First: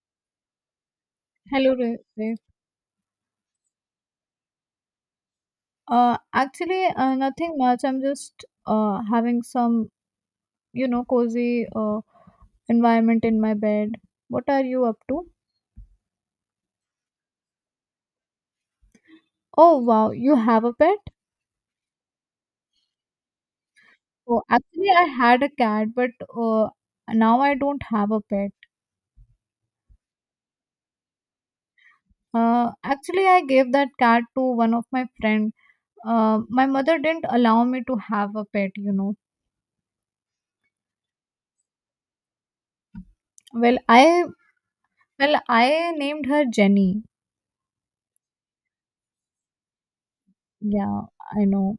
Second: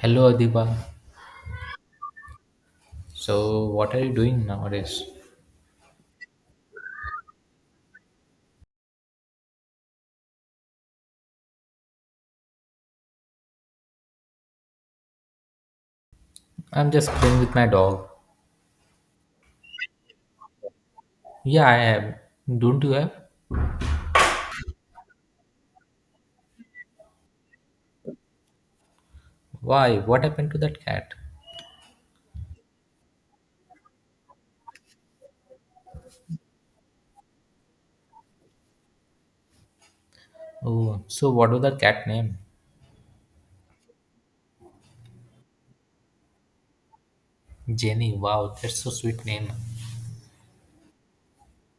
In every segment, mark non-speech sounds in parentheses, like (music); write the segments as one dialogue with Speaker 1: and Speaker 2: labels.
Speaker 1: Hello, Adiba.
Speaker 2: Hello, Rinsi.
Speaker 1: So, what are you doing nowadays?
Speaker 2: Nothing much. I'm just having you know, cozy environment in my bed. What are you up to?
Speaker 1: I'm just playing with my dog.
Speaker 2: Oh, wow, you have a pet?
Speaker 1: Yeah, I am. Don't you have?
Speaker 2: Oh, actually, I had a cat, but uh, now I don't have a pet.
Speaker 1: Why? What happened to that cat?
Speaker 2: I gave that cat to one of my friend. My mother didn't allow me to have a pet, you know.
Speaker 1: Oh, so what was that cat name?
Speaker 2: Well, I well, I named her Jenny.
Speaker 1: Jenny. Wow, that's so sweet name.
Speaker 2: Yeah, I know.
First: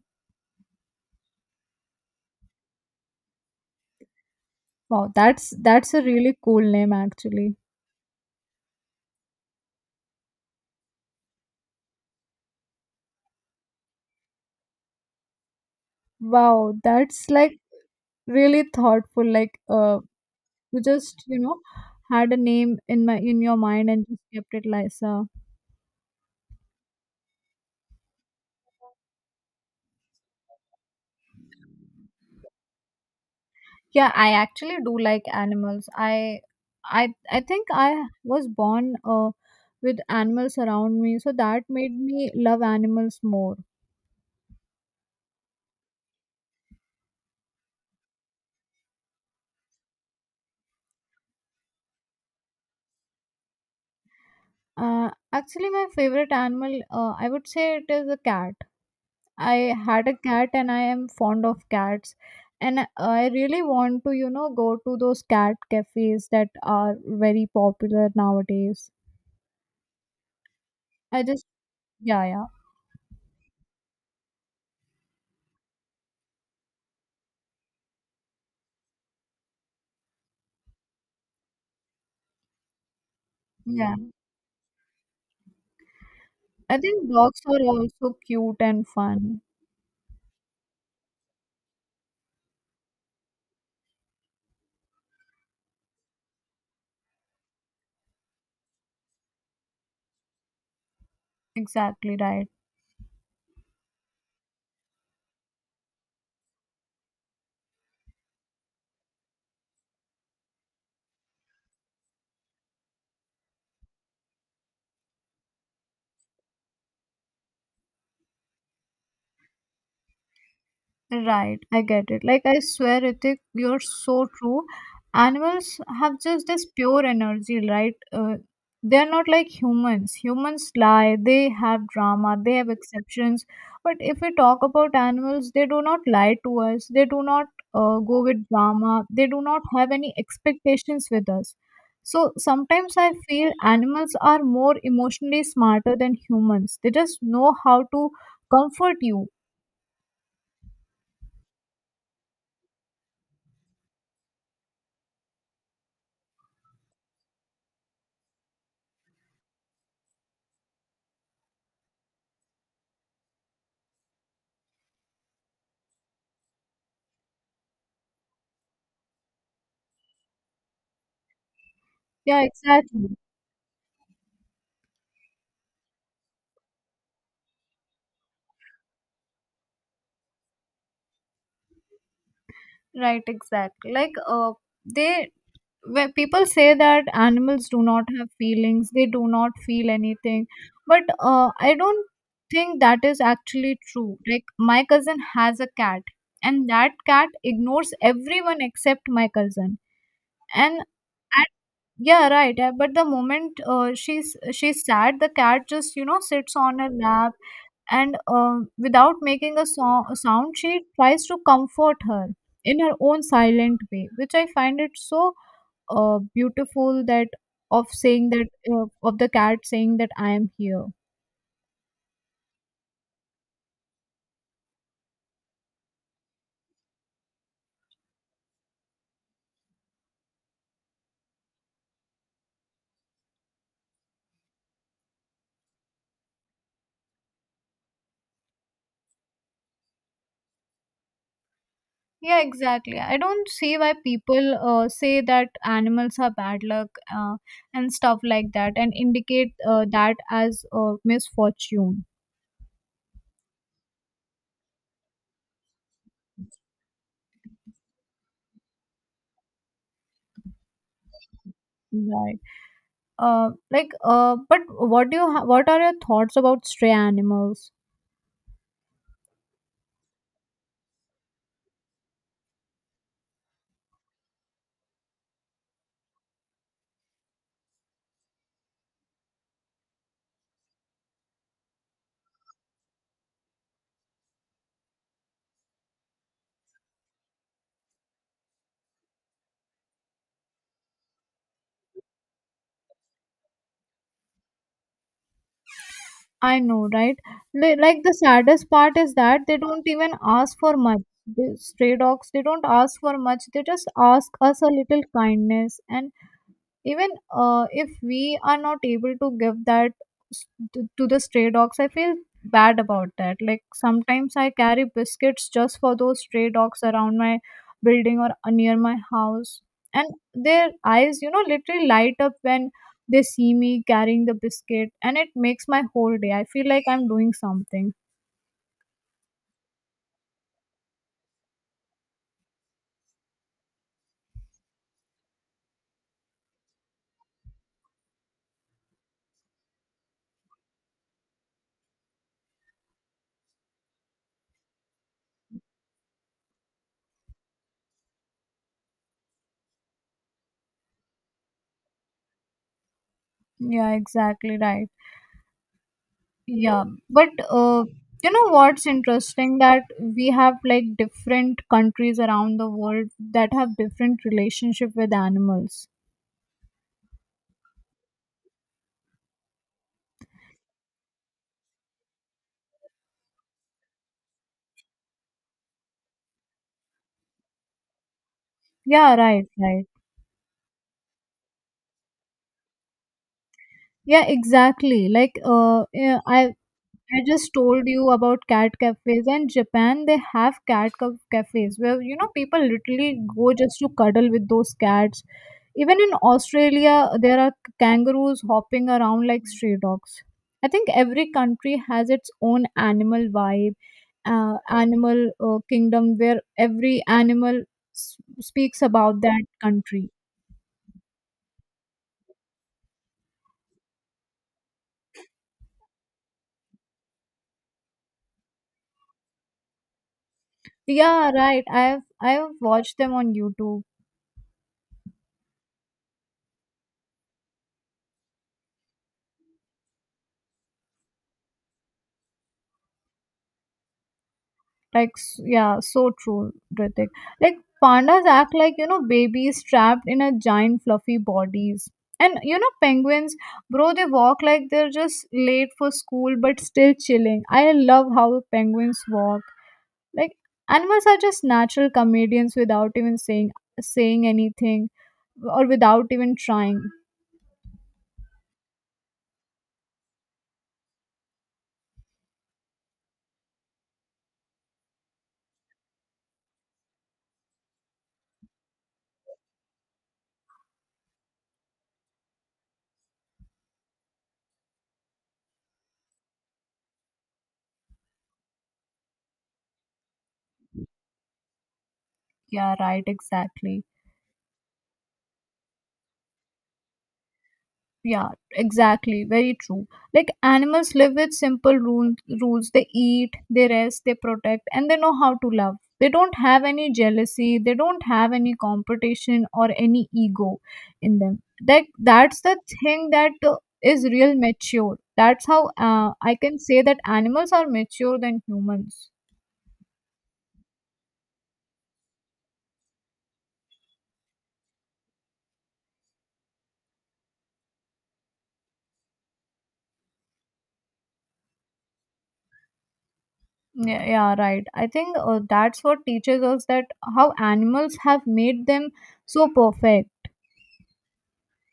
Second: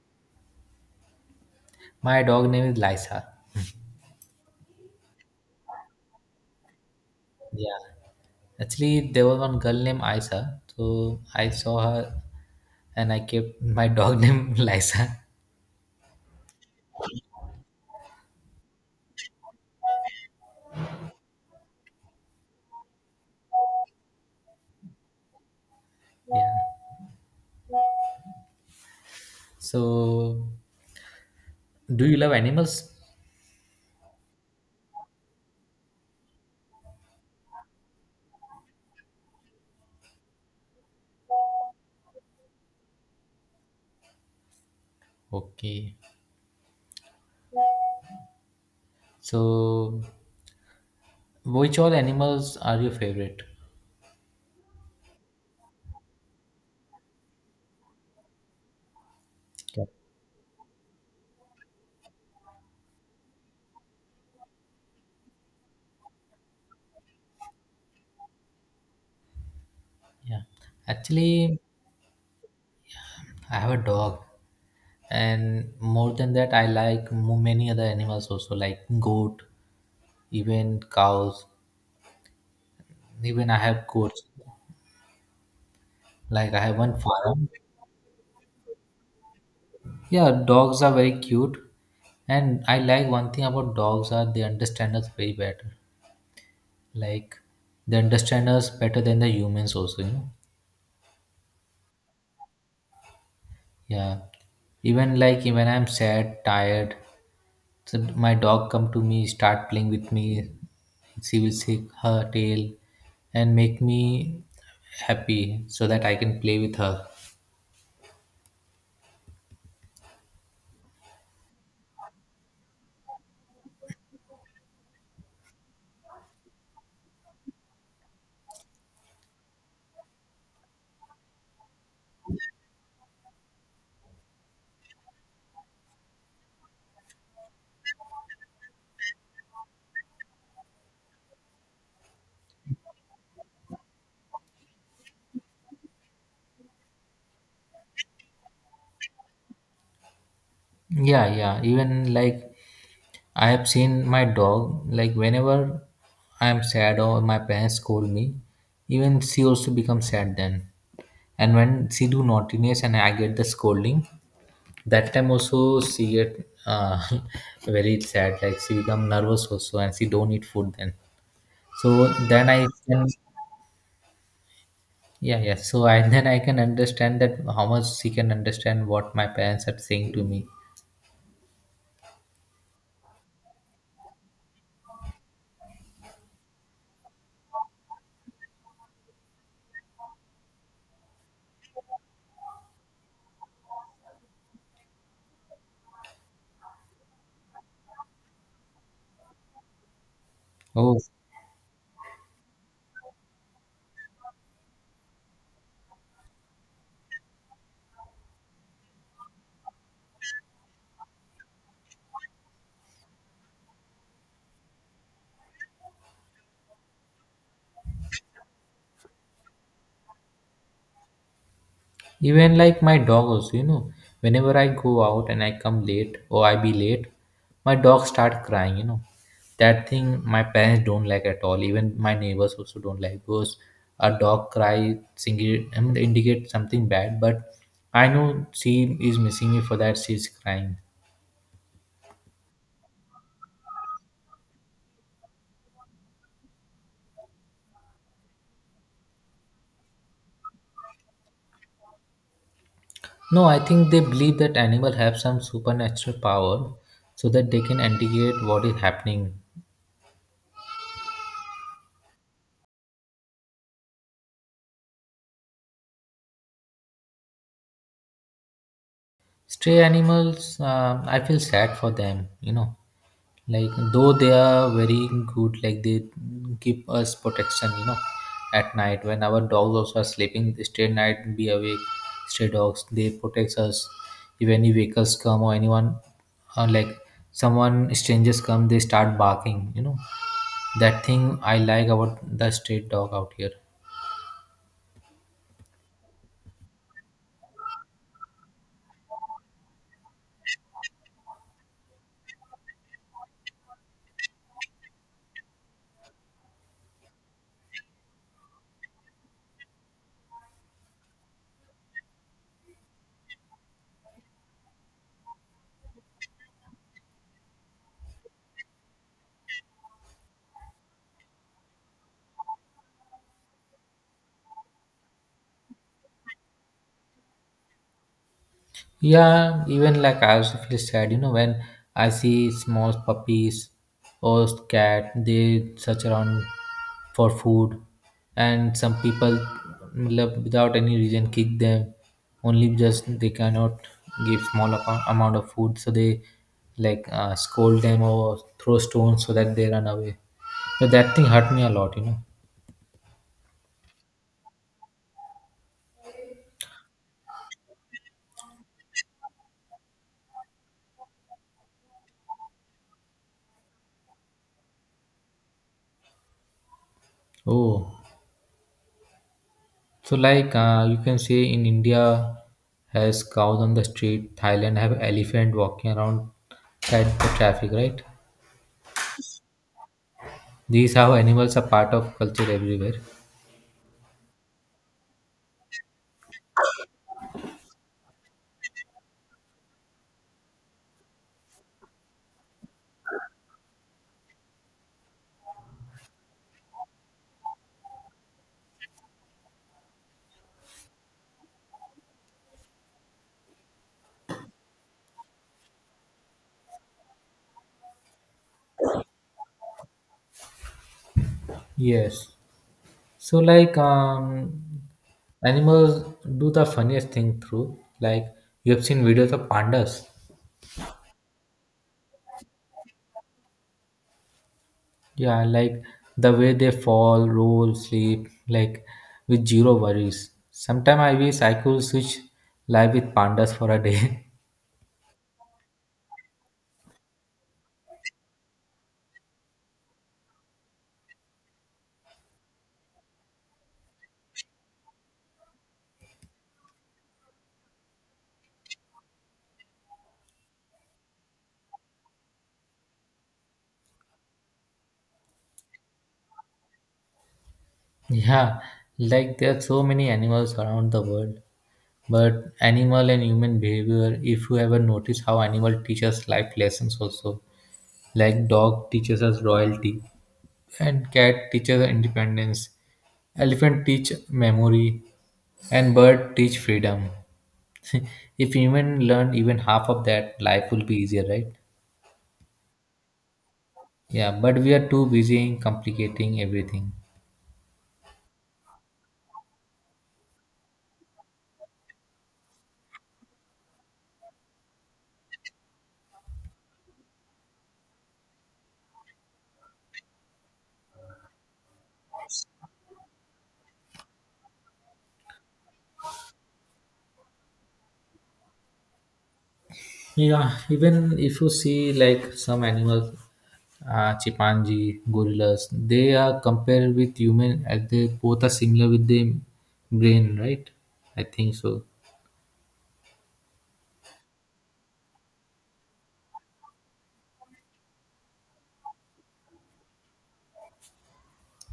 Speaker 1: My dog name is Lisa.
Speaker 2: Wow, that's a really cool name actually.
Speaker 1: Yeah. Actually, there was one girl named Isa. So I saw her, and I kept my dog (laughs) name Lisa.
Speaker 2: Wow, that's like really thoughtful. Like you just, you know, had a name in your mind and just kept it Lisa.
Speaker 1: Yeah. So, do you love animals?
Speaker 2: Yeah, I actually do like animals. I think I was born with animals around me, so that made me love animals more.
Speaker 1: Okay. So, which all animals are your favorite?
Speaker 2: Actually my favorite animal I would say it is a cat. I
Speaker 1: Yeah.
Speaker 2: had a cat and I am fond of cats. And I really want to, you know, go to those cat cafes that are very popular nowadays.
Speaker 1: Yeah.
Speaker 2: I just,
Speaker 1: Actually,
Speaker 2: yeah, yeah,
Speaker 1: I have a dog, and more than that, I like many other animals also, like goat, even cows. Even I have
Speaker 2: yeah.
Speaker 1: goats. Like I have
Speaker 2: I
Speaker 1: one
Speaker 2: think dogs
Speaker 1: farm.
Speaker 2: are also cute and fun.
Speaker 1: Yeah, dogs are very cute, and I like one thing about dogs are they understand us very better. Like they understand us better than the humans also, you know.
Speaker 2: Exactly right.
Speaker 1: Yeah. Even like when I'm sad, tired, so my dog come to me, start playing with me. She will shake her tail and make me happy so that I can play with her.
Speaker 2: Right, I get it. Like I swear, Ritik, you're so true. Animals have just this pure energy, right? They're not like humans. Humans lie, they have drama, they have exceptions. But if we talk about animals, they do not lie to us. They do not go with drama. They do not have any expectations with us. So sometimes I feel animals are more emotionally smarter than humans. They just know how to comfort you.
Speaker 1: Yeah, yeah. Even like I have seen my dog, like whenever I'm sad or my parents scold me, even she also becomes sad then. And when she do naughtiness and I get the scolding, that time also she get (laughs) very sad like she become nervous also and she don't eat food then so
Speaker 2: Yeah,
Speaker 1: then I can,
Speaker 2: exactly.
Speaker 1: yeah, yeah, so I (laughs) then I can understand that how much she can understand what my parents are saying to me.
Speaker 2: Right, exactly. Like they when people say that animals do not have feelings, they do not feel anything, but I don't think that is actually true. Like my cousin has a cat, and that cat ignores everyone except my cousin, and
Speaker 1: Oh,
Speaker 2: at yeah, right. But the moment she's sad, the cat just you know sits on her lap, and without making a sound, she tries to comfort her in her own silent way, which I find it so beautiful that of saying that of the cat saying that I am here.
Speaker 1: even like my doggos, you know, whenever I go out and I come late or I be late, my dog start crying, you know. That thing my parents don't like at all. Even my neighbors also don't like because a dog cry single, I mean, indicate something bad, but I know she is missing me for that she's crying.
Speaker 2: Yeah, exactly. I don't see why people say that animals are bad luck uh, and stuff like that, and indicate that as misfortune.
Speaker 1: No, I think they believe that animal have some supernatural power so that they can indicate what is happening.
Speaker 2: Right. But what do you what are your thoughts about stray animals?
Speaker 1: Stray animals, I feel sad for them, you know, like though they are very good, like they give us protection, you know, at night when our dogs also are sleeping they stay night be awake. Stray dogs, they protect us if any vehicles come or anyone, or like someone strangers come, they start barking, you know. That thing I like about the stray dog out here.
Speaker 2: I know, right? Like the saddest part is that they don't even ask for much. The stray dogs, they don't ask for much. They just ask us a little kindness, and even if we are not able to give that s- to the stray dogs, I feel bad about that. Like sometimes I carry biscuits just for those stray dogs around my building or near my house, and their eyes, you know, literally light up when they see me carrying the biscuit, and it makes my whole day. I feel like I'm doing something.
Speaker 1: Yeah, even like I also feel sad, you know, when I see small puppies or cat, they search around for food, and some people, matlab, without any reason, kick them. Only just they cannot give small amount of food, so they like scold them or throw stones so that they run away. So that thing hurt me a lot, you know.
Speaker 2: Yeah, exactly, right. Yeah, but you know what's interesting, that we have like different countries around the world that have different relationship with animals.
Speaker 1: Oh. So, like you can see in India, has cows on the street. Thailand have elephant walking around at the traffic, right?
Speaker 2: Yeah, right, right.
Speaker 1: These how animals are part of culture everywhere.
Speaker 2: Yeah, exactly. Like yeah, I just told you about cat cafes and Japan. They have cat cafes where you know people literally go just to cuddle with those cats. Even in Australia, there are kangaroos hopping around like stray dogs. I think every country has its own animal vibe, animal kingdom where every animal speaks about that country.
Speaker 1: Yes. So, like animals do the funniest thing through. Like you have seen videos of pandas.
Speaker 2: Yeah, right. I have watched them on YouTube.
Speaker 1: Yeah, like the way they fall, roll, sleep, like with zero worries. Sometimes I wish I could switch life with pandas for a day. (laughs)
Speaker 2: Yeah, so true, Ritik. Like, pandas act like, you know, babies trapped in a giant fluffy bodies. And, you know, penguins, bro, they walk like they're just late for school but still chilling. I love how penguins walk. Like, animals are just natural comedians without even saying saying anything or without even trying.
Speaker 1: Yeah, like there are so many animals around the world. But animal and human behavior, if you ever notice how animal teaches life lessons also. Like dog teaches us royalty and cat teaches us independence. Elephant teach memory and bird teach freedom. (laughs) If human learn even half of that, life will be easier, right?
Speaker 2: Yeah, right, exactly.
Speaker 1: Yeah, but we are too busy in complicating everything.
Speaker 2: Yeah, exactly. Very true. Like animals live with simple rules. Rules. They eat, they rest, they protect, and they know how to love. They don't have any jealousy. They don't have any competition or any ego in them. That's the thing that is real mature. That's how I can say that animals are mature than humans.
Speaker 1: Yeah, even if you see like some animals, chimpanzee, gorillas, they are compared with human as they both are similar with the brain, right? I think so.
Speaker 2: Yeah, yeah, right. I think that's what teaches us that how animals have made them so perfect.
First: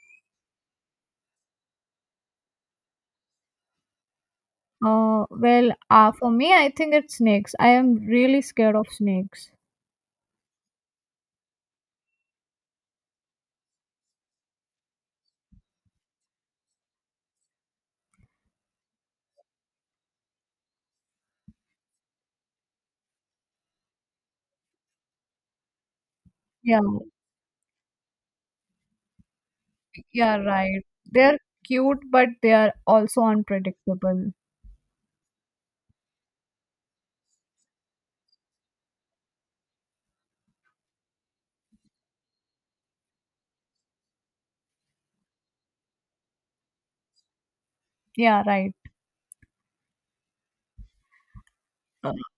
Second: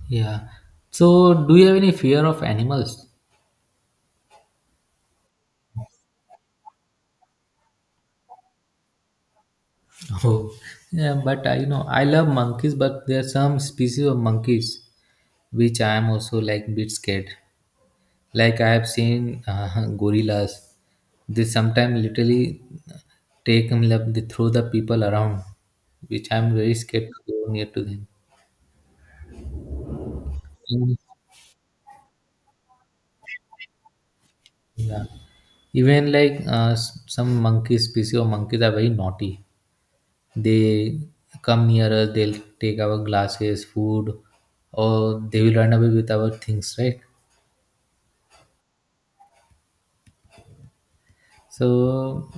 Speaker 1: Yeah. So, do you have any fear of animals?
Speaker 2: For me, I think it's snakes. I am really scared of snakes.
Speaker 1: Oh, (laughs) yeah. But I, you know, I love monkeys, but there are some species of monkeys which I am also like bit scared. Like I have seen (laughs) gorillas, they sometimes literally take them like they throw the people around, which I'm very
Speaker 2: Yeah,
Speaker 1: scared to go near to them.
Speaker 2: yeah, right.
Speaker 1: Mm,
Speaker 2: They're cute, but they are also unpredictable.
Speaker 1: yeah. Even like some monkey species of monkeys are very naughty. They come near us, they'll take our glasses, food, or they will run away with our things, right?
Speaker 2: Yeah, right. Uh,
Speaker 1: So,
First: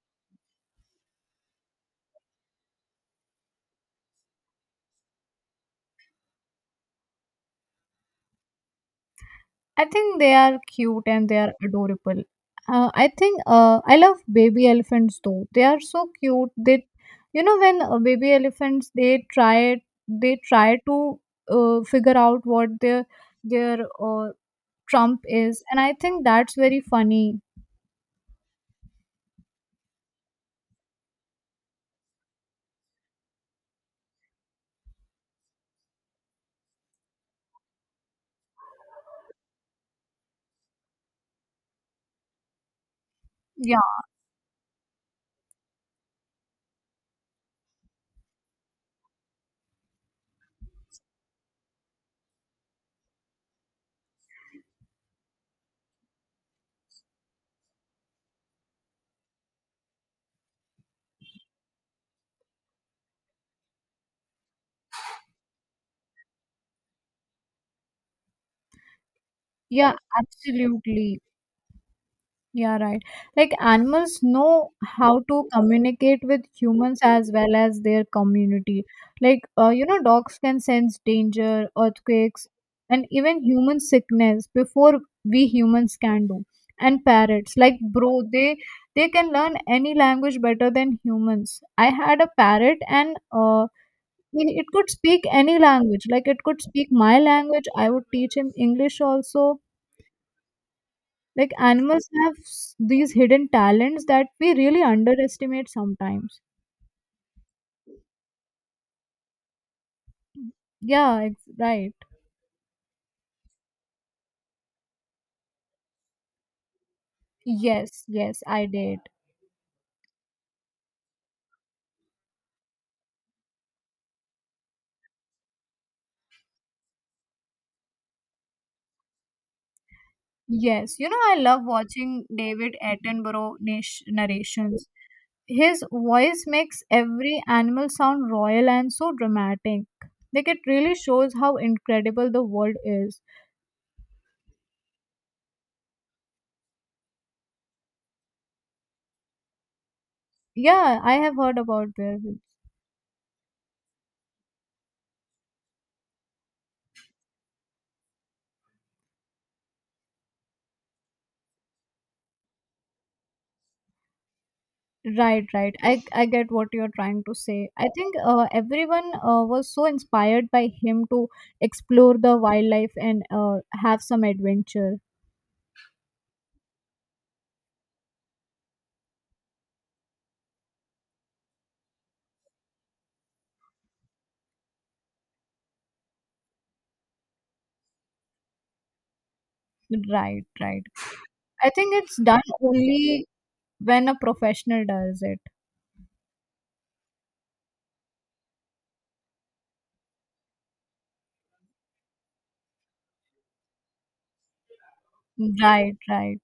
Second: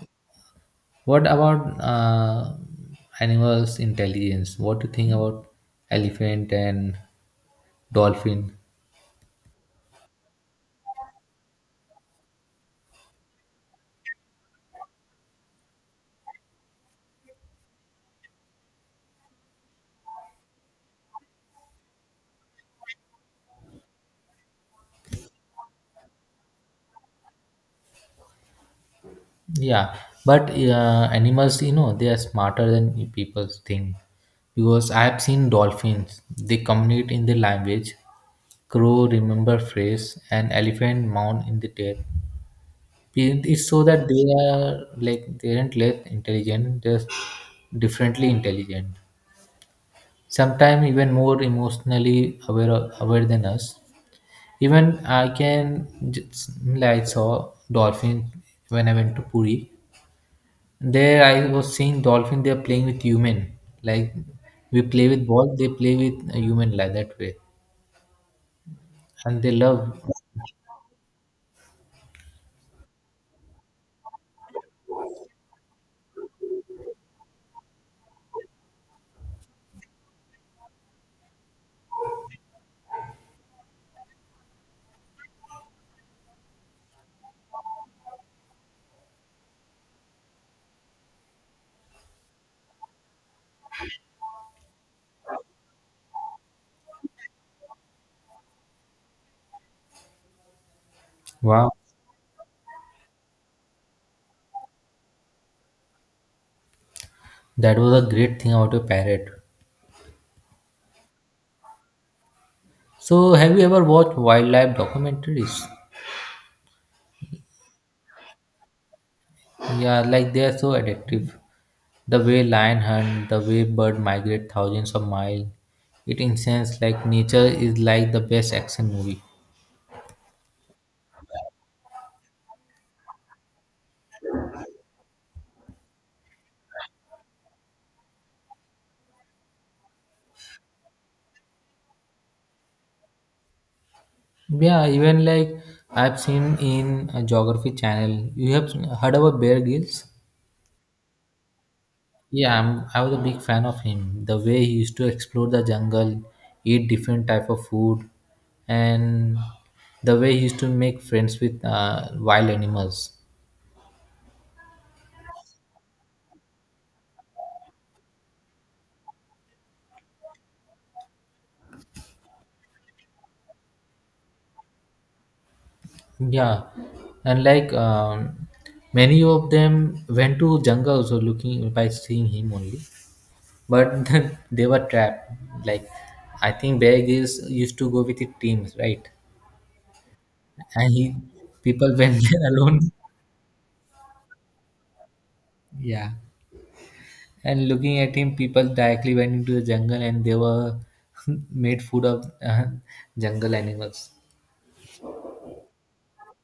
Speaker 1: what about animals' intelligence? What do you think about elephant and dolphin?
Speaker 2: I think they are cute and they are adorable. I love baby elephants though. They are so cute. They, you know, when baby elephants they try to figure out what their trump is, and I think that's very funny.
Speaker 1: Yeah, but animals, you know, they are smarter than people think because I have seen dolphins. They communicate in their language. Crow remember phrase and elephant mount in the tail. It's so that they are like they aren't less intelligent, just differently intelligent. Sometimes even more emotionally aware than us. Even I can just, like, I saw dolphin when I went to Puri. There I was seeing dolphin. They are playing with human. Like we play with ball, they play with a human like that way, and they
Speaker 2: Yeah,
Speaker 1: love.
Speaker 2: absolutely. Yeah, right. Like animals know how to communicate with humans as well as their community. Like, you know, dogs can sense danger, earthquakes, and even human sickness before we humans can do. And parrots, like bro, they can learn any language better than humans. I had a parrot, and it could speak any language. Like, it could speak my language. I would teach him English also. Like
Speaker 1: Wow,
Speaker 2: animals have these hidden talents that we really underestimate sometimes.
Speaker 1: that was a great thing about a parrot.
Speaker 2: Yeah, right.
Speaker 1: So have you ever watched wildlife documentaries?
Speaker 2: Yes, yes, I did.
Speaker 1: Yeah, like they are so addictive. The way lion hunt, the way bird migrate thousands of miles, it incense like nature is like the best action movie.
Speaker 2: Yes, you know, I love watching David Attenborough narrations. His voice makes every animal sound royal and so dramatic. Like, it really shows how incredible the world is.
Speaker 1: Yeah, even like I've seen in a geography channel. You have heard about Bear Grylls?
Speaker 2: Yeah, I have heard about this.
Speaker 1: Yeah, I was a big fan of him. The way he used to explore the jungle, eat different type of food, and the way he used to make friends with wild animals.
Speaker 2: Right, right. I get what you're trying to say. I think everyone was so inspired by him to explore the wildlife and have some adventure.
Speaker 1: Yeah, and like many of them went to Janga also looking by seeing him only, but (laughs) then they were trapped. Like I think Bear Grylls used to go with his teams, right?
Speaker 2: Right, right.
Speaker 1: And he
Speaker 2: I think
Speaker 1: people
Speaker 2: it's
Speaker 1: went (laughs)
Speaker 2: done
Speaker 1: there alone.
Speaker 2: only when a professional does it.
Speaker 1: Yeah, and looking at him, people directly went into the jungle and they were (laughs) made food of jungle animals.
Speaker 2: Right, right.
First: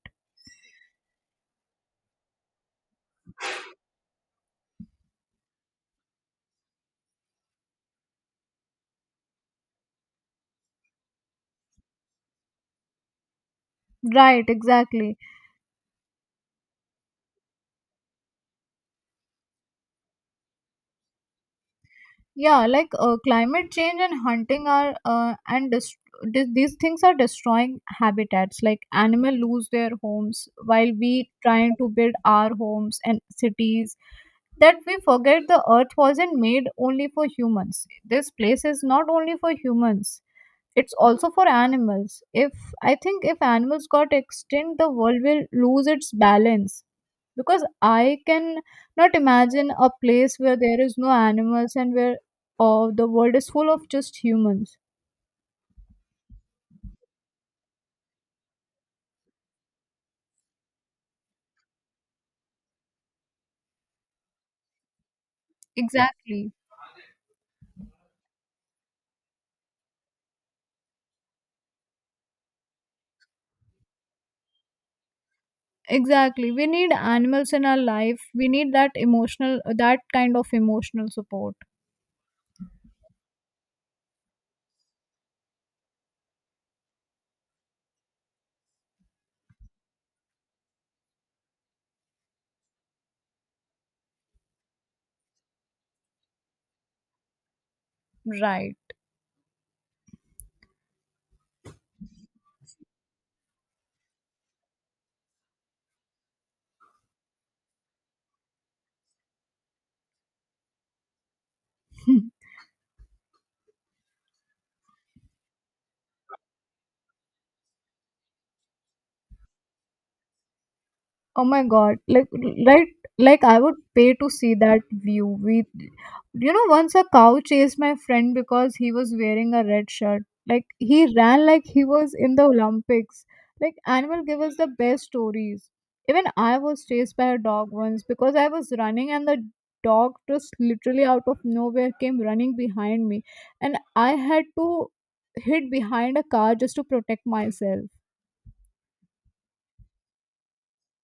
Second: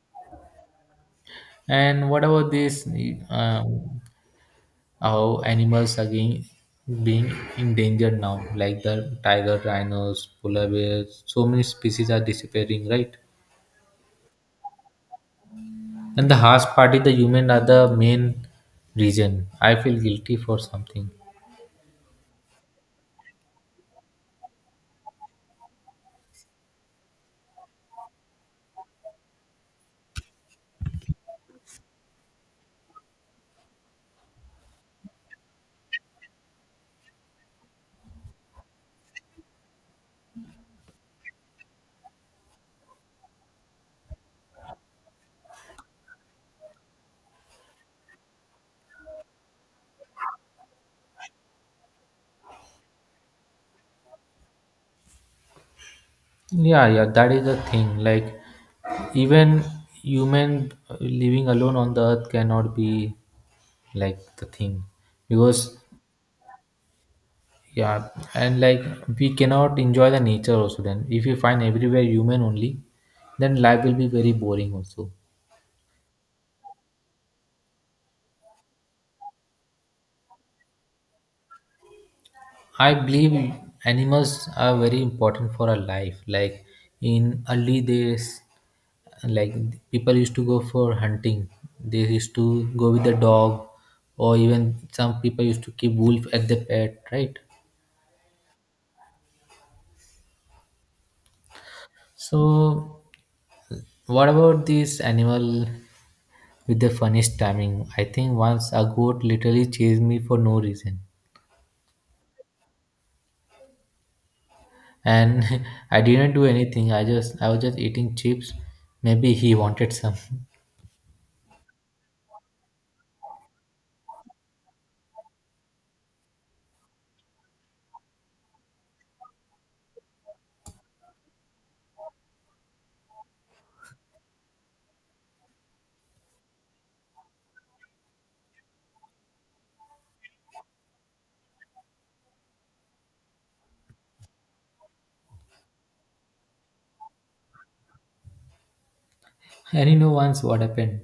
Speaker 1: And what about this? Um, how animals are being endangered now, like the tiger rhinos polar bears, so many species are disappearing, right?
Speaker 2: Right, exactly.
Speaker 1: And the harsh part is the human are the main reason. I feel guilty for something.
Speaker 2: Yeah, like climate change and hunting are and dest- th- these things are destroying habitats. Like animal lose their homes while we trying to build our homes and cities, that we forget the earth wasn't made only for humans. This place is not only for humans, it's also for animals. If I think if animals got extinct, the world will lose its balance because I can not imagine a place where there is no animals and where the world is full of just humans.
Speaker 1: Yeah, yeah, that is the thing, like even human living alone on the earth cannot be like the thing because,
Speaker 2: Exactly.
Speaker 1: yeah, and like we cannot enjoy the nature also then. If you find everywhere human only, then life will be very boring also.
Speaker 2: Exactly. We need animals in our life. We need that emotional, that kind of emotional support.
Speaker 1: I believe animals are very important for our life. Like in early days, like people used to go for hunting. They used to go with the dog, or even some people used to keep wolf at the pet, right?
Speaker 2: Right.
Speaker 1: So, what about this animal with the funniest timing? I think once a goat literally chased me for no reason,
Speaker 2: (laughs)
Speaker 1: and (laughs) I didn't do anything. I was just eating chips. Maybe he wanted some. (laughs)
Speaker 2: Oh my god, like right, like I would pay to see that view. We You know, once a cow chased my friend because he was wearing a red shirt. Like he ran like he was in the Olympics. Like animal give us the best stories. Even I was chased by a dog once because I was running and the dog just literally out of nowhere came running behind me, and I had to hid behind a car just to protect myself.
Speaker 1: And you know once what happened?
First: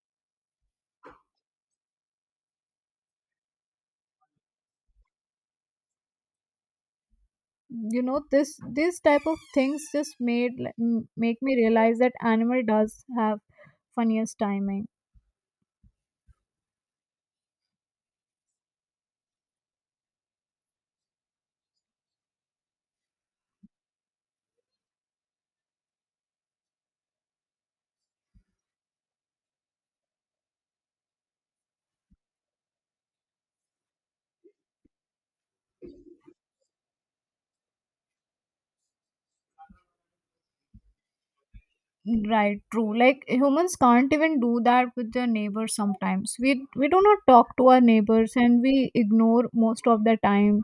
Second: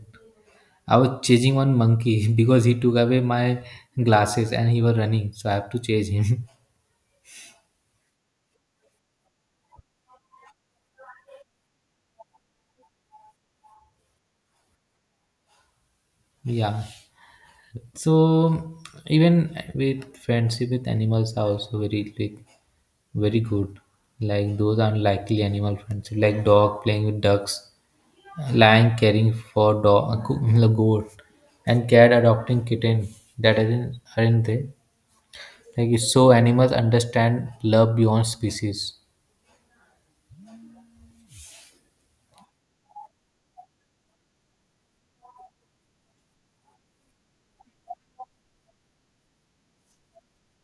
Speaker 1: I was chasing one monkey (laughs) because he took away my glasses and he was running, so I have to chase him.
Speaker 2: You know, this type of things just make me realize that animal does have funniest timing.
Speaker 1: (laughs) Yeah. So even with friendship with animals are also very like very good. Like those unlikely animal friendship, like dog playing with ducks, lion caring for dog, (laughs) goat, and cat adopting kitten. That aren't they? Like it's so animals understand love beyond species.
Speaker 2: Right, true. Like humans can't even do that with their neighbors. Sometimes we do not talk to our neighbors and we ignore most of the time.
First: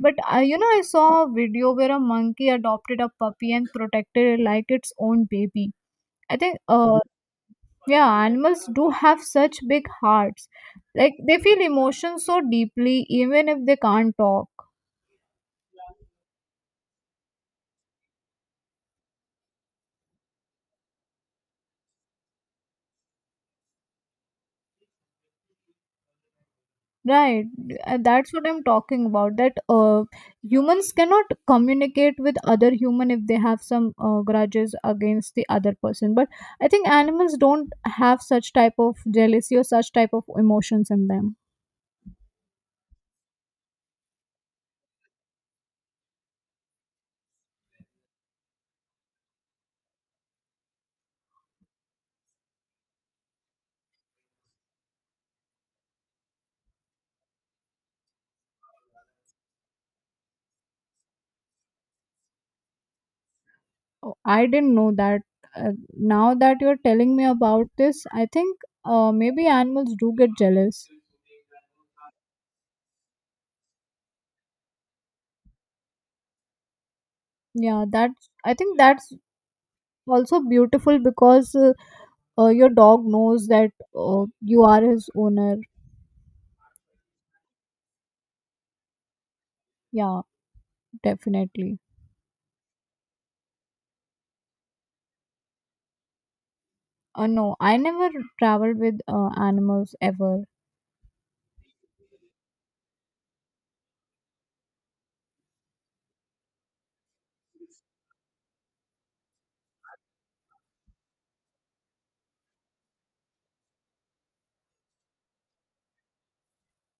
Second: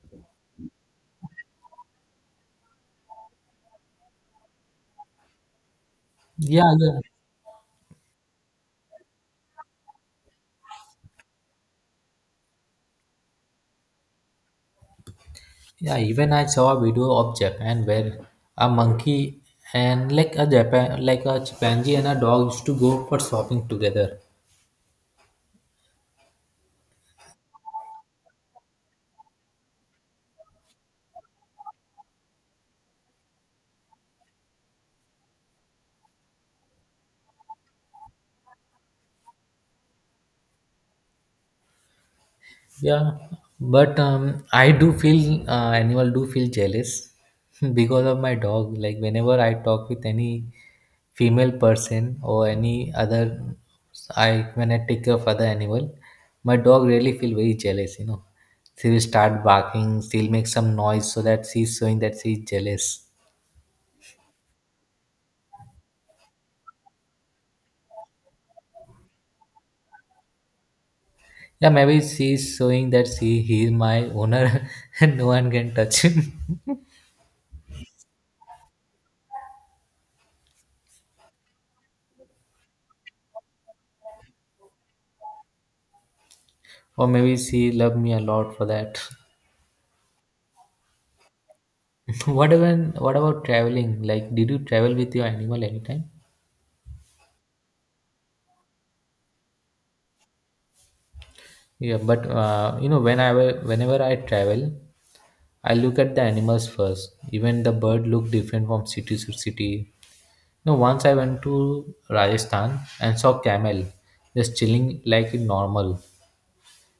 Speaker 2: But I, you know, I saw a video where a monkey adopted a puppy and protected it like its own baby. I think
Speaker 1: Yeah, yeah,
Speaker 2: Yeah, animals do have such big hearts. Like they feel emotions so deeply even if they can't talk.
Speaker 1: yeah. Even I saw a video of Japan where a monkey and like a Japan, like a chimpanzee and a dog used to go for shopping together.
Speaker 2: Right, that's what I'm talking about. That Humans cannot communicate with other human if they have some grudges against the other person. But I think animals don't have such type of jealousy or such type of emotions in them.
Speaker 1: Yeah, but I do feel animal do feel jealous (laughs) because of my dog. Like whenever I talk with any female person or any other, I when I take care of other animal, my dog really feel very jealous. You know, she will start barking. She'll make some noise so that she's showing that she's jealous.
Speaker 2: Oh, I didn't know that. Uh, Now that you're telling me about this, I think maybe animals do get jealous.
Speaker 1: Yeah, maybe she's showing that she he's my owner (laughs) and no one can touch him.
Speaker 2: Yeah, that's. I think that's also beautiful because your dog knows that you are his owner.
Speaker 1: (laughs) Or maybe she love me a lot for that.
Speaker 2: Yeah. Definitely.
Speaker 1: (laughs) What, even what about traveling? Like, did you travel with your animal anytime?
Speaker 2: No, I never traveled with animals ever.
Speaker 1: Yeah, but you know, whenever I travel, I look at the animals first. Even the bird look different from city to city. You, once I went to Rajasthan and saw camel just chilling like it normal,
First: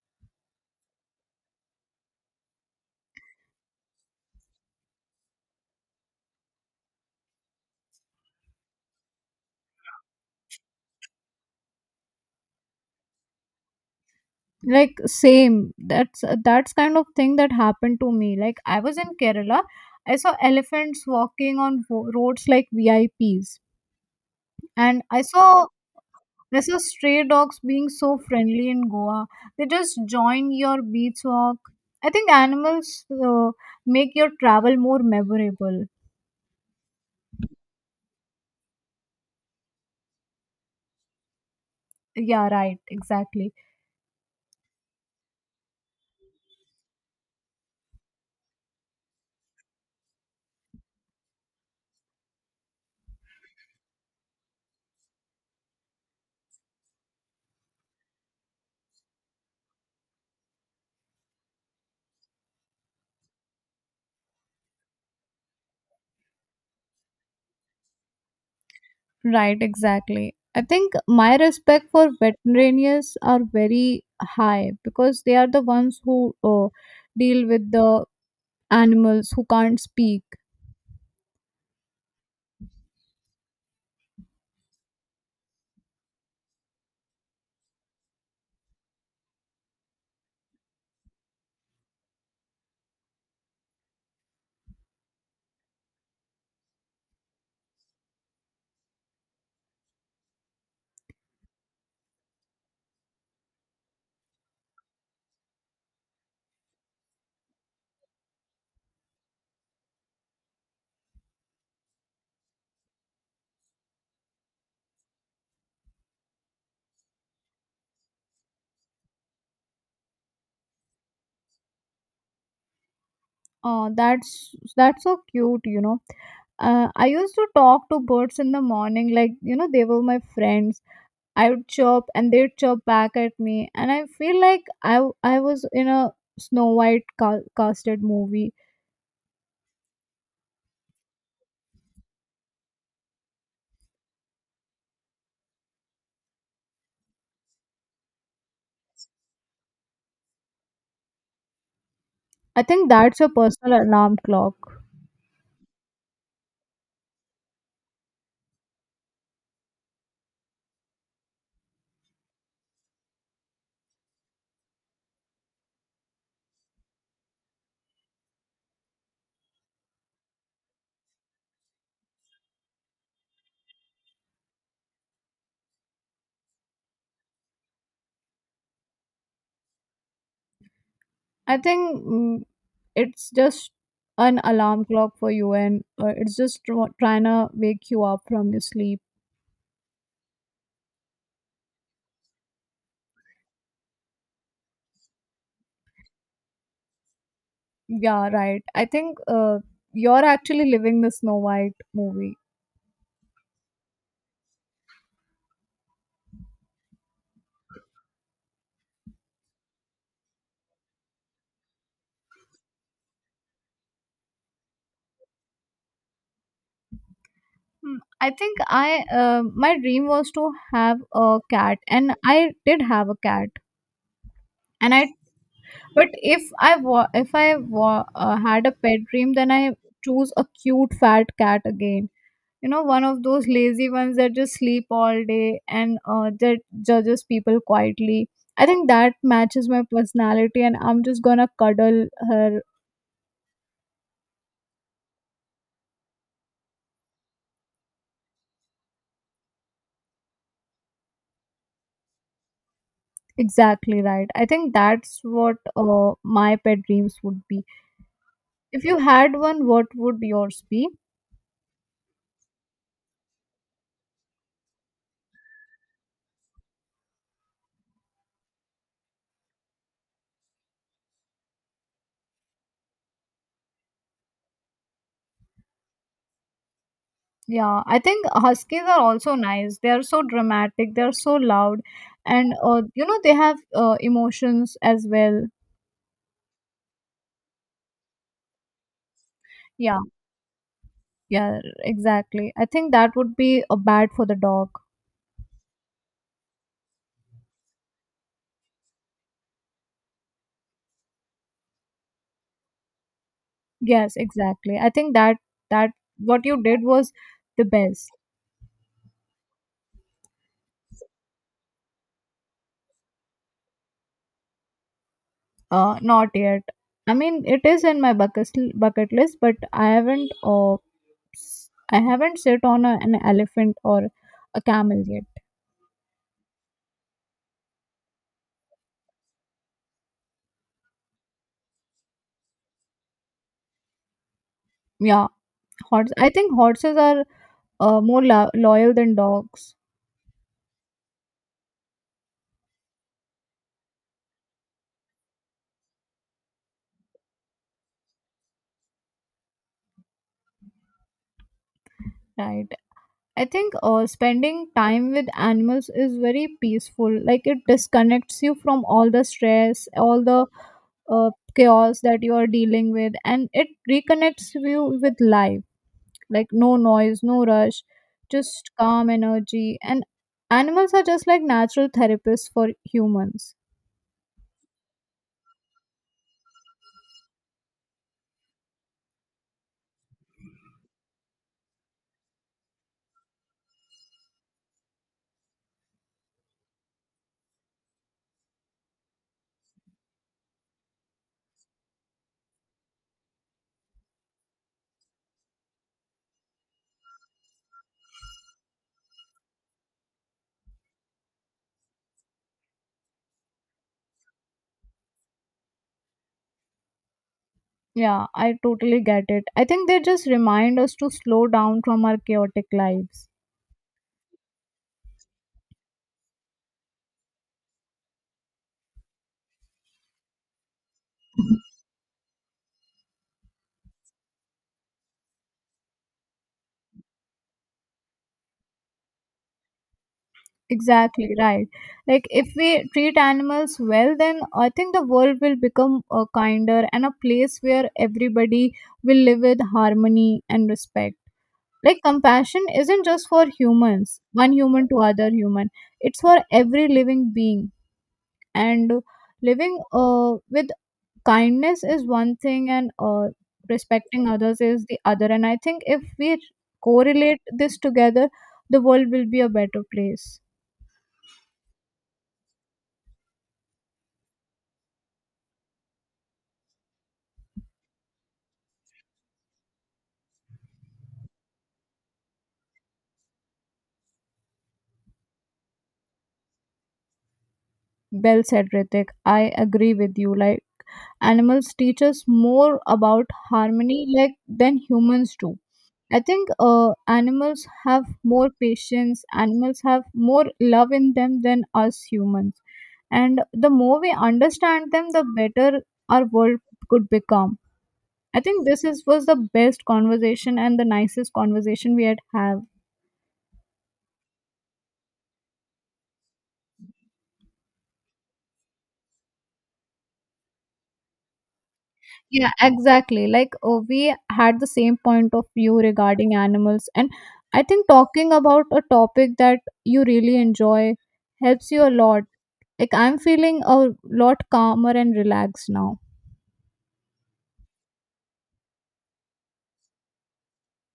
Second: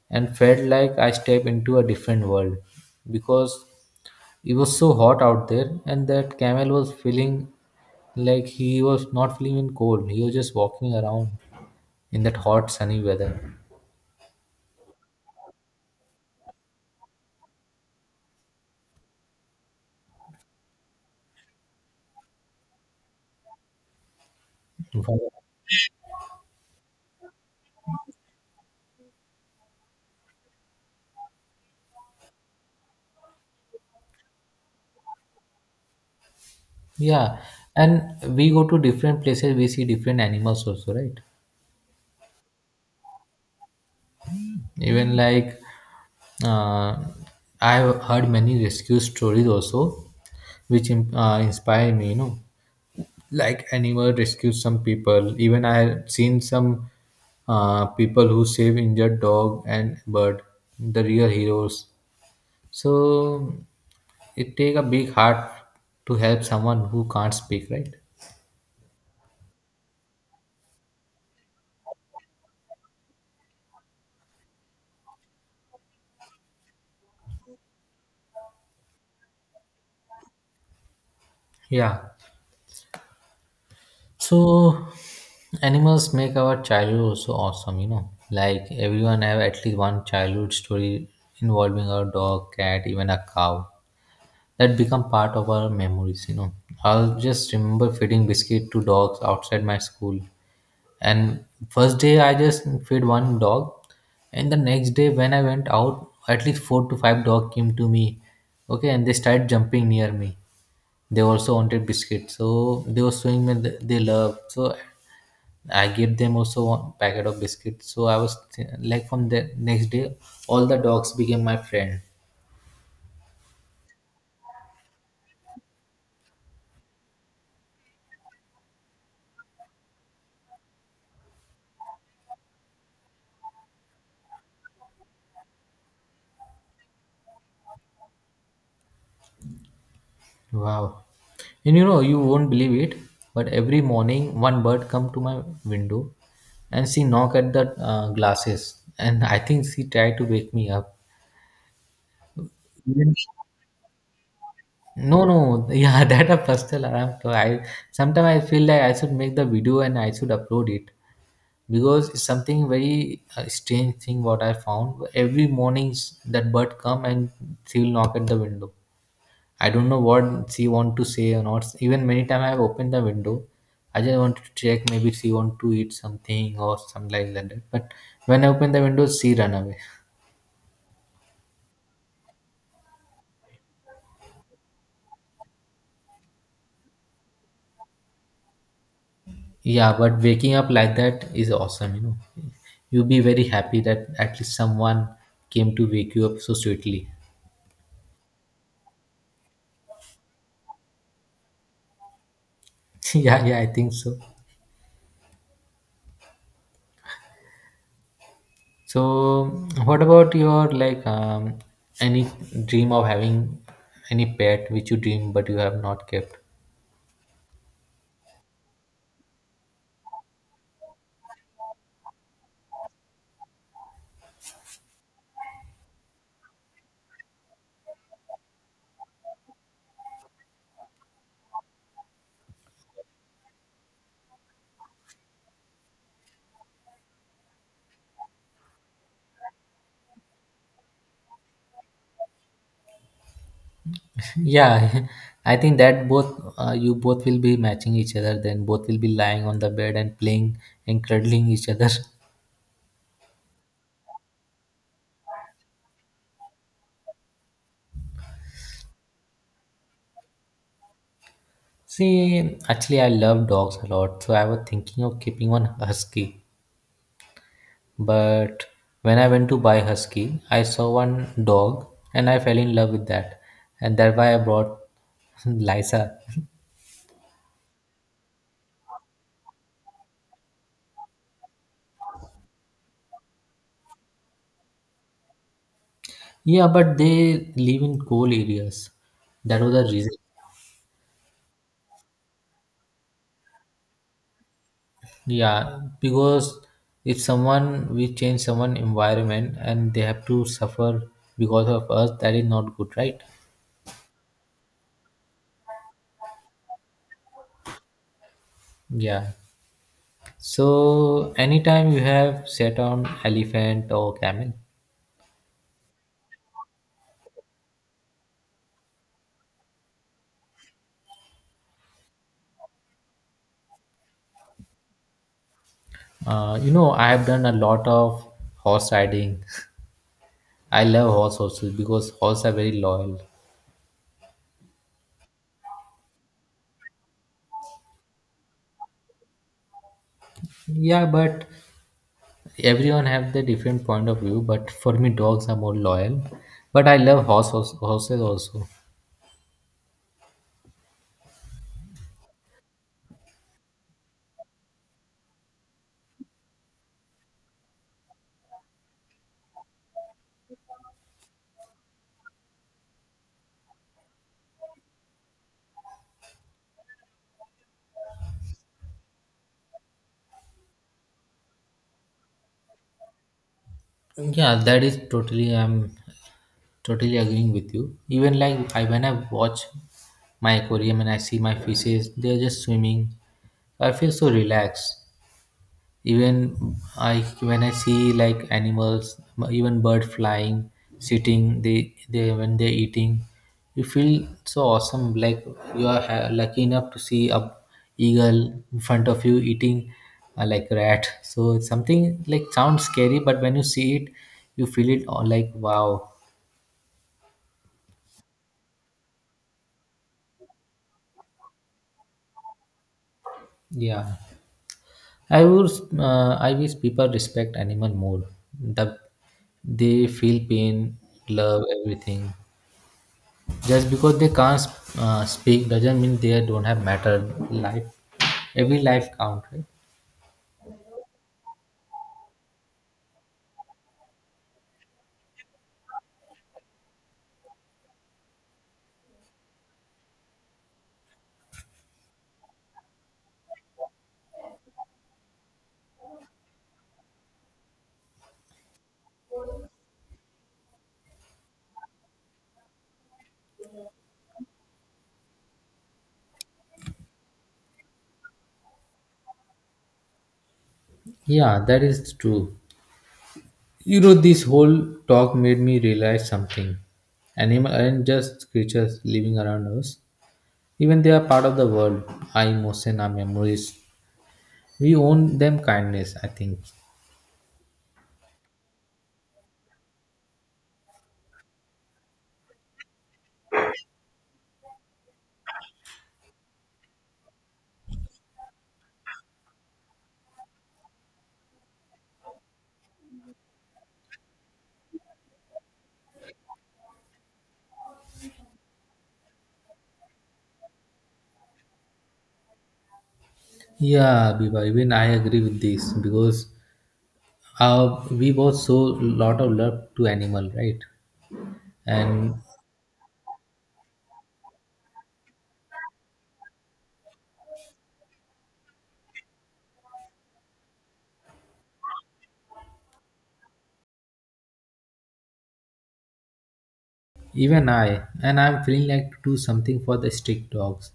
Speaker 1: and felt like I step into a different world because it was so hot out there, and that camel was feeling like he was not feeling in cold. He was just walking around in that hot, sunny weather.
Speaker 2: Like same. That's kind of thing that happened to me. Like I was in Kerala, I saw elephants walking on roads like VIPs, and
Speaker 1: Wow.
Speaker 2: I saw stray dogs being so friendly in Goa. They just join your beach walk. I think animals make your travel more memorable.
Speaker 1: Yeah, and we go to different places, we see different animals also, right?
Speaker 2: Yeah, right. Exactly.
Speaker 1: Even like uh, I've heard many rescue stories also, which inspire me, you know. Like animal rescue, some people, even I have seen some people who save injured dog and bird, the real heroes. So it take a big heart to help someone who can't speak, right?
Speaker 2: Right, exactly. I think my respect for veterinarians are very high because they are the ones who deal with the animals who can't speak.
Speaker 1: Yeah, so animals make our childhood also awesome, you know, like everyone have at least one childhood story involving a dog, cat, even a cow that become part of our memories, you know. I'll just remember feeding biscuit to dogs outside my school, and first day I just fed one dog, and the next day when I went out, at least four to five dog came to me. Okay, and they started jumping near me. They also wanted biscuit, so they were showing me they love. So I gave them also one packet of biscuit. So I was like from the next day, all the dogs became my friend.
Speaker 2: That's so cute, you know. I used to talk to birds in the morning, like you know, they were my friends. I would chirp and they'd chirp back at me, and I feel like I was in a Snow White casted movie.
Speaker 1: Wow. And you know, you won't believe it, but every morning one bird come to my window and she knock at the glasses, and I think she tried to wake me up.
Speaker 2: I think
Speaker 1: Even-
Speaker 2: that's a personal alarm clock.
Speaker 1: No, no, yeah, (laughs) that a personal alarm. So I sometimes I feel like I should make the video and I should upload it, because it's something very strange thing what I found. Every morning that bird come and she will knock at the window. I don't know what she want to say or not. Even many time I have opened the window. I just wanted to check maybe she want to eat something or something like that. But when I open the window, she run away.
Speaker 2: I think it's just an alarm clock for you, and it's just trying to wake you up from your sleep.
Speaker 1: Yeah, but waking up like that is awesome, you know. You'll be very happy that at least someone came to wake you up so sweetly.
Speaker 2: Yeah, right. I think you're actually living the Snow White movie.
Speaker 1: (laughs) Yeah, yeah, I think so. So, what about your like any dream of having any pet which you dream but you have not kept?
Speaker 2: I think I my dream was to have a cat, and I did have a cat. And I but if had a pet dream, then I choose a cute fat cat again. You know, one of those lazy ones that just sleep all day, and that judges people quietly. I think that matches my personality, and I'm just gonna cuddle her.
Speaker 1: Yeah, (laughs) I think that both you both will be matching each other. Then both will be lying on the bed and playing and cuddling each other.
Speaker 2: Exactly, right. I think that's what my pet dreams would be. If you had one, what would yours be?
Speaker 1: (laughs) See, actually, I love dogs a lot, so I was thinking of keeping one husky. But when I went to buy husky, I saw one dog and I fell in love with that, and that's why I brought (laughs) Lisa.
Speaker 2: Yeah, I think huskies are also nice. They are so dramatic, they are so loud, and you know, they have emotions as well.
Speaker 1: Yeah, but they live in cold areas. That was the
Speaker 2: Yeah.
Speaker 1: reason.
Speaker 2: Yeah, exactly. I think that would be a bad for the dog.
Speaker 1: Yeah, because if someone, we change someone environment and they have to suffer because of us, that is not good, right?
Speaker 2: Yes, exactly. I think that what you did was the best.
Speaker 1: Yeah. So anytime you have sat on elephant or camel,
Speaker 2: Not yet. I mean, it is in my bucket list, but I haven't. I haven't sit on an elephant or a camel yet.
Speaker 1: you know I have done a lot of horse riding. (laughs) I love horse also because horse are very loyal.
Speaker 2: Yeah, horse. I think horses are more loyal than dogs.
Speaker 1: Yeah, but everyone have the different point of view. But for me, dogs are more loyal. But I love horses also.
Speaker 2: Right. I think spending time with animals is very peaceful. Like, it disconnects you from all the stress, all the chaos that you are dealing with, and it reconnects you with life. Like, no noise, no rush, just calm energy. And animals are just like natural therapists for humans.
Speaker 1: Yeah, that is totally. Totally agreeing with you. Even like I when I watch my aquarium and I see my fishes, they're just swimming. I feel so relaxed. Even I when I see like animals, even bird flying, sitting, they when they're eating, you feel so awesome. Like you are lucky enough to see a eagle in front of you eating like rat. So it's something like sounds scary, but when you see it, you feel it all like, wow,
Speaker 2: Yeah, I totally get it. I think they just remind us to slow down from our chaotic lives.
Speaker 1: yeah. I would, I wish people respect animal more. The, they feel pain, love, everything. Just because they can't speak doesn't mean they don't have matter. Life, every life count, right?
Speaker 2: Exactly, right. Like, if we treat animals well, then I think the world will become a kinder and a place where everybody will live with harmony and respect. Like, compassion isn't just for humans, one human to other human. It's for every living being. And living uh, with kindness is one thing, and respecting others is the other. And I think if we correlate this together, the world will be a better place.
Speaker 1: Yeah, that is true. You know, this whole talk made me realize something. Animals aren't just creatures living around us. Even they are part of the world. Our emotion, our memories. We own them kindness, I think.
Speaker 2: Well said, Ritik. I agree with you. Like, animals teach us more about harmony, like, than humans do. I think animals have more patience, animals have more love in them than us humans. And the more we understand them, the better our world could become. I think this was the best conversation and the nicest conversation we had have.
Speaker 1: Yeah, Biba, even I agree with this because we both show lot of love to animal, right? And
Speaker 2: Yeah, exactly. Like, oh, we had the same point of view regarding animals, and I think talking about a topic that you really enjoy helps you a lot. Like, I'm feeling a lot calmer and relaxed now.
Speaker 1: even I, and I'm feeling like to do something for the street dogs.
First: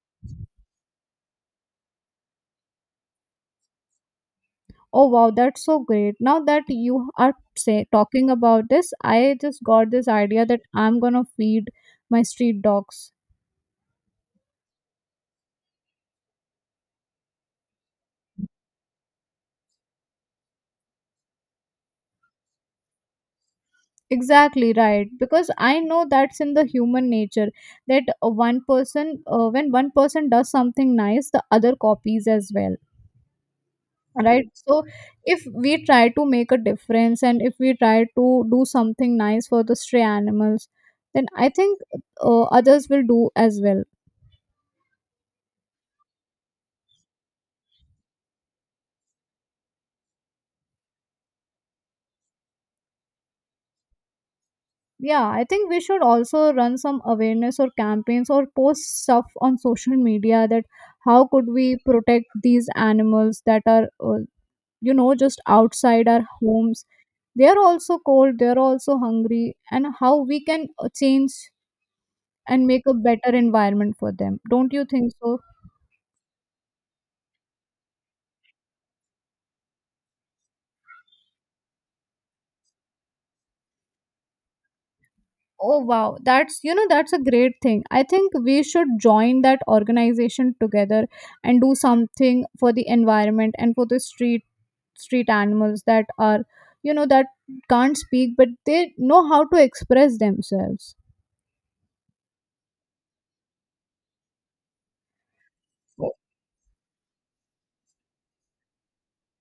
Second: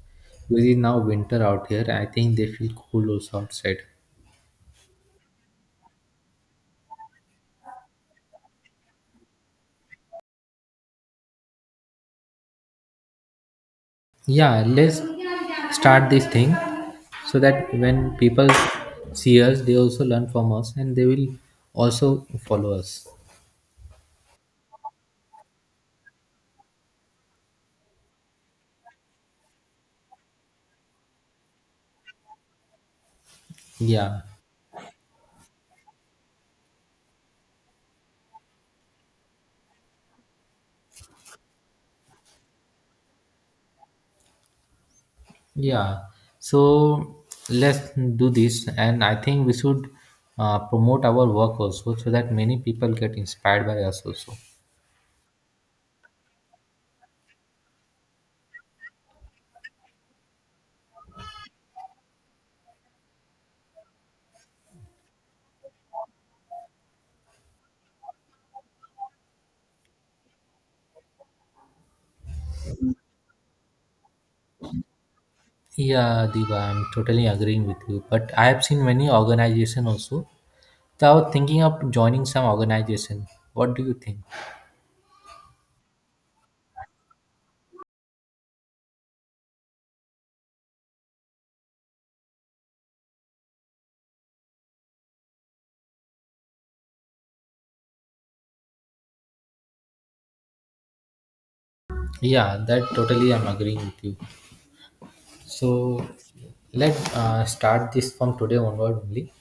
Speaker 1: Because it's now winter out here, I think they feel cold also outside.
Speaker 2: Oh wow, that's so great. Now that you are talking about this, I just got this idea that I'm gonna feed my street dogs.
Speaker 1: Yeah, let's start this thing so that when people see us, they also learn from us and they will also follow us.
Speaker 2: Exactly, right, because I know that's in the human nature that when one person does something nice, the other copies as well.
Speaker 1: Yeah.
Speaker 2: Right, so if we try to make a difference, and if we try to do something nice for the stray animals, then I think others will do as well.
Speaker 1: Yeah, so let's do this, and I think we should promote our work also so that many people get inspired by us also.
Speaker 2: Yeah, I think we should also run some awareness or campaigns or post stuff on social media that how could we protect these animals that are, just outside our homes. They are also cold, they are also hungry, and how we can change and make a better environment for them. Don't you think so?
Speaker 1: Yeah, Diva, I'm totally agreeing with you. But I have seen many organization also. So I was thinking of joining some organization. What do you think?
Speaker 2: Oh wow, that's, you know, that's a great thing. I think we should join that organization together and do something for the environment and for the street animals that are, you know, that can't speak but they know how to express themselves.
Speaker 1: Yeah, that totally I'm agreeing with you. So
Speaker 2: So,
Speaker 1: let start this from today onward only.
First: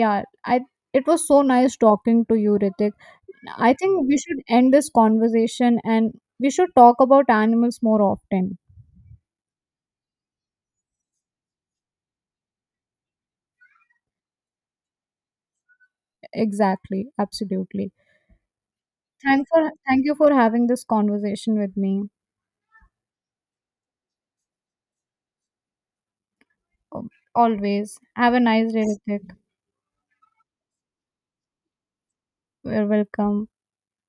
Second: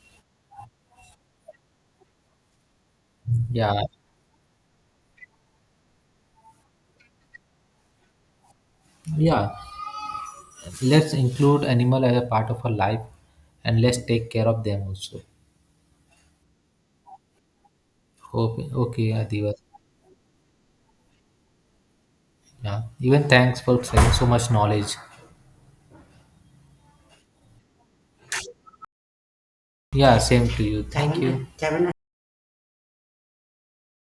Speaker 2: yeah, I it was so nice talking to you, Ritik.
Speaker 1: Yeah,
Speaker 2: I think we should end this conversation, and we should talk about animals more often.
Speaker 1: yeah. Let's include animal as a part of our life and let's take care of them also.
Speaker 2: Exactly, absolutely.
Speaker 1: Okay, okay,
Speaker 2: thank
Speaker 1: Adivas.
Speaker 2: for Thank you for having this conversation with me.
Speaker 1: Yeah. Even thanks for sharing so much knowledge.
Speaker 2: Um, Always have a nice day, Ritik.
Speaker 1: Yeah, same to you. Thank you. Have a
Speaker 2: You're welcome.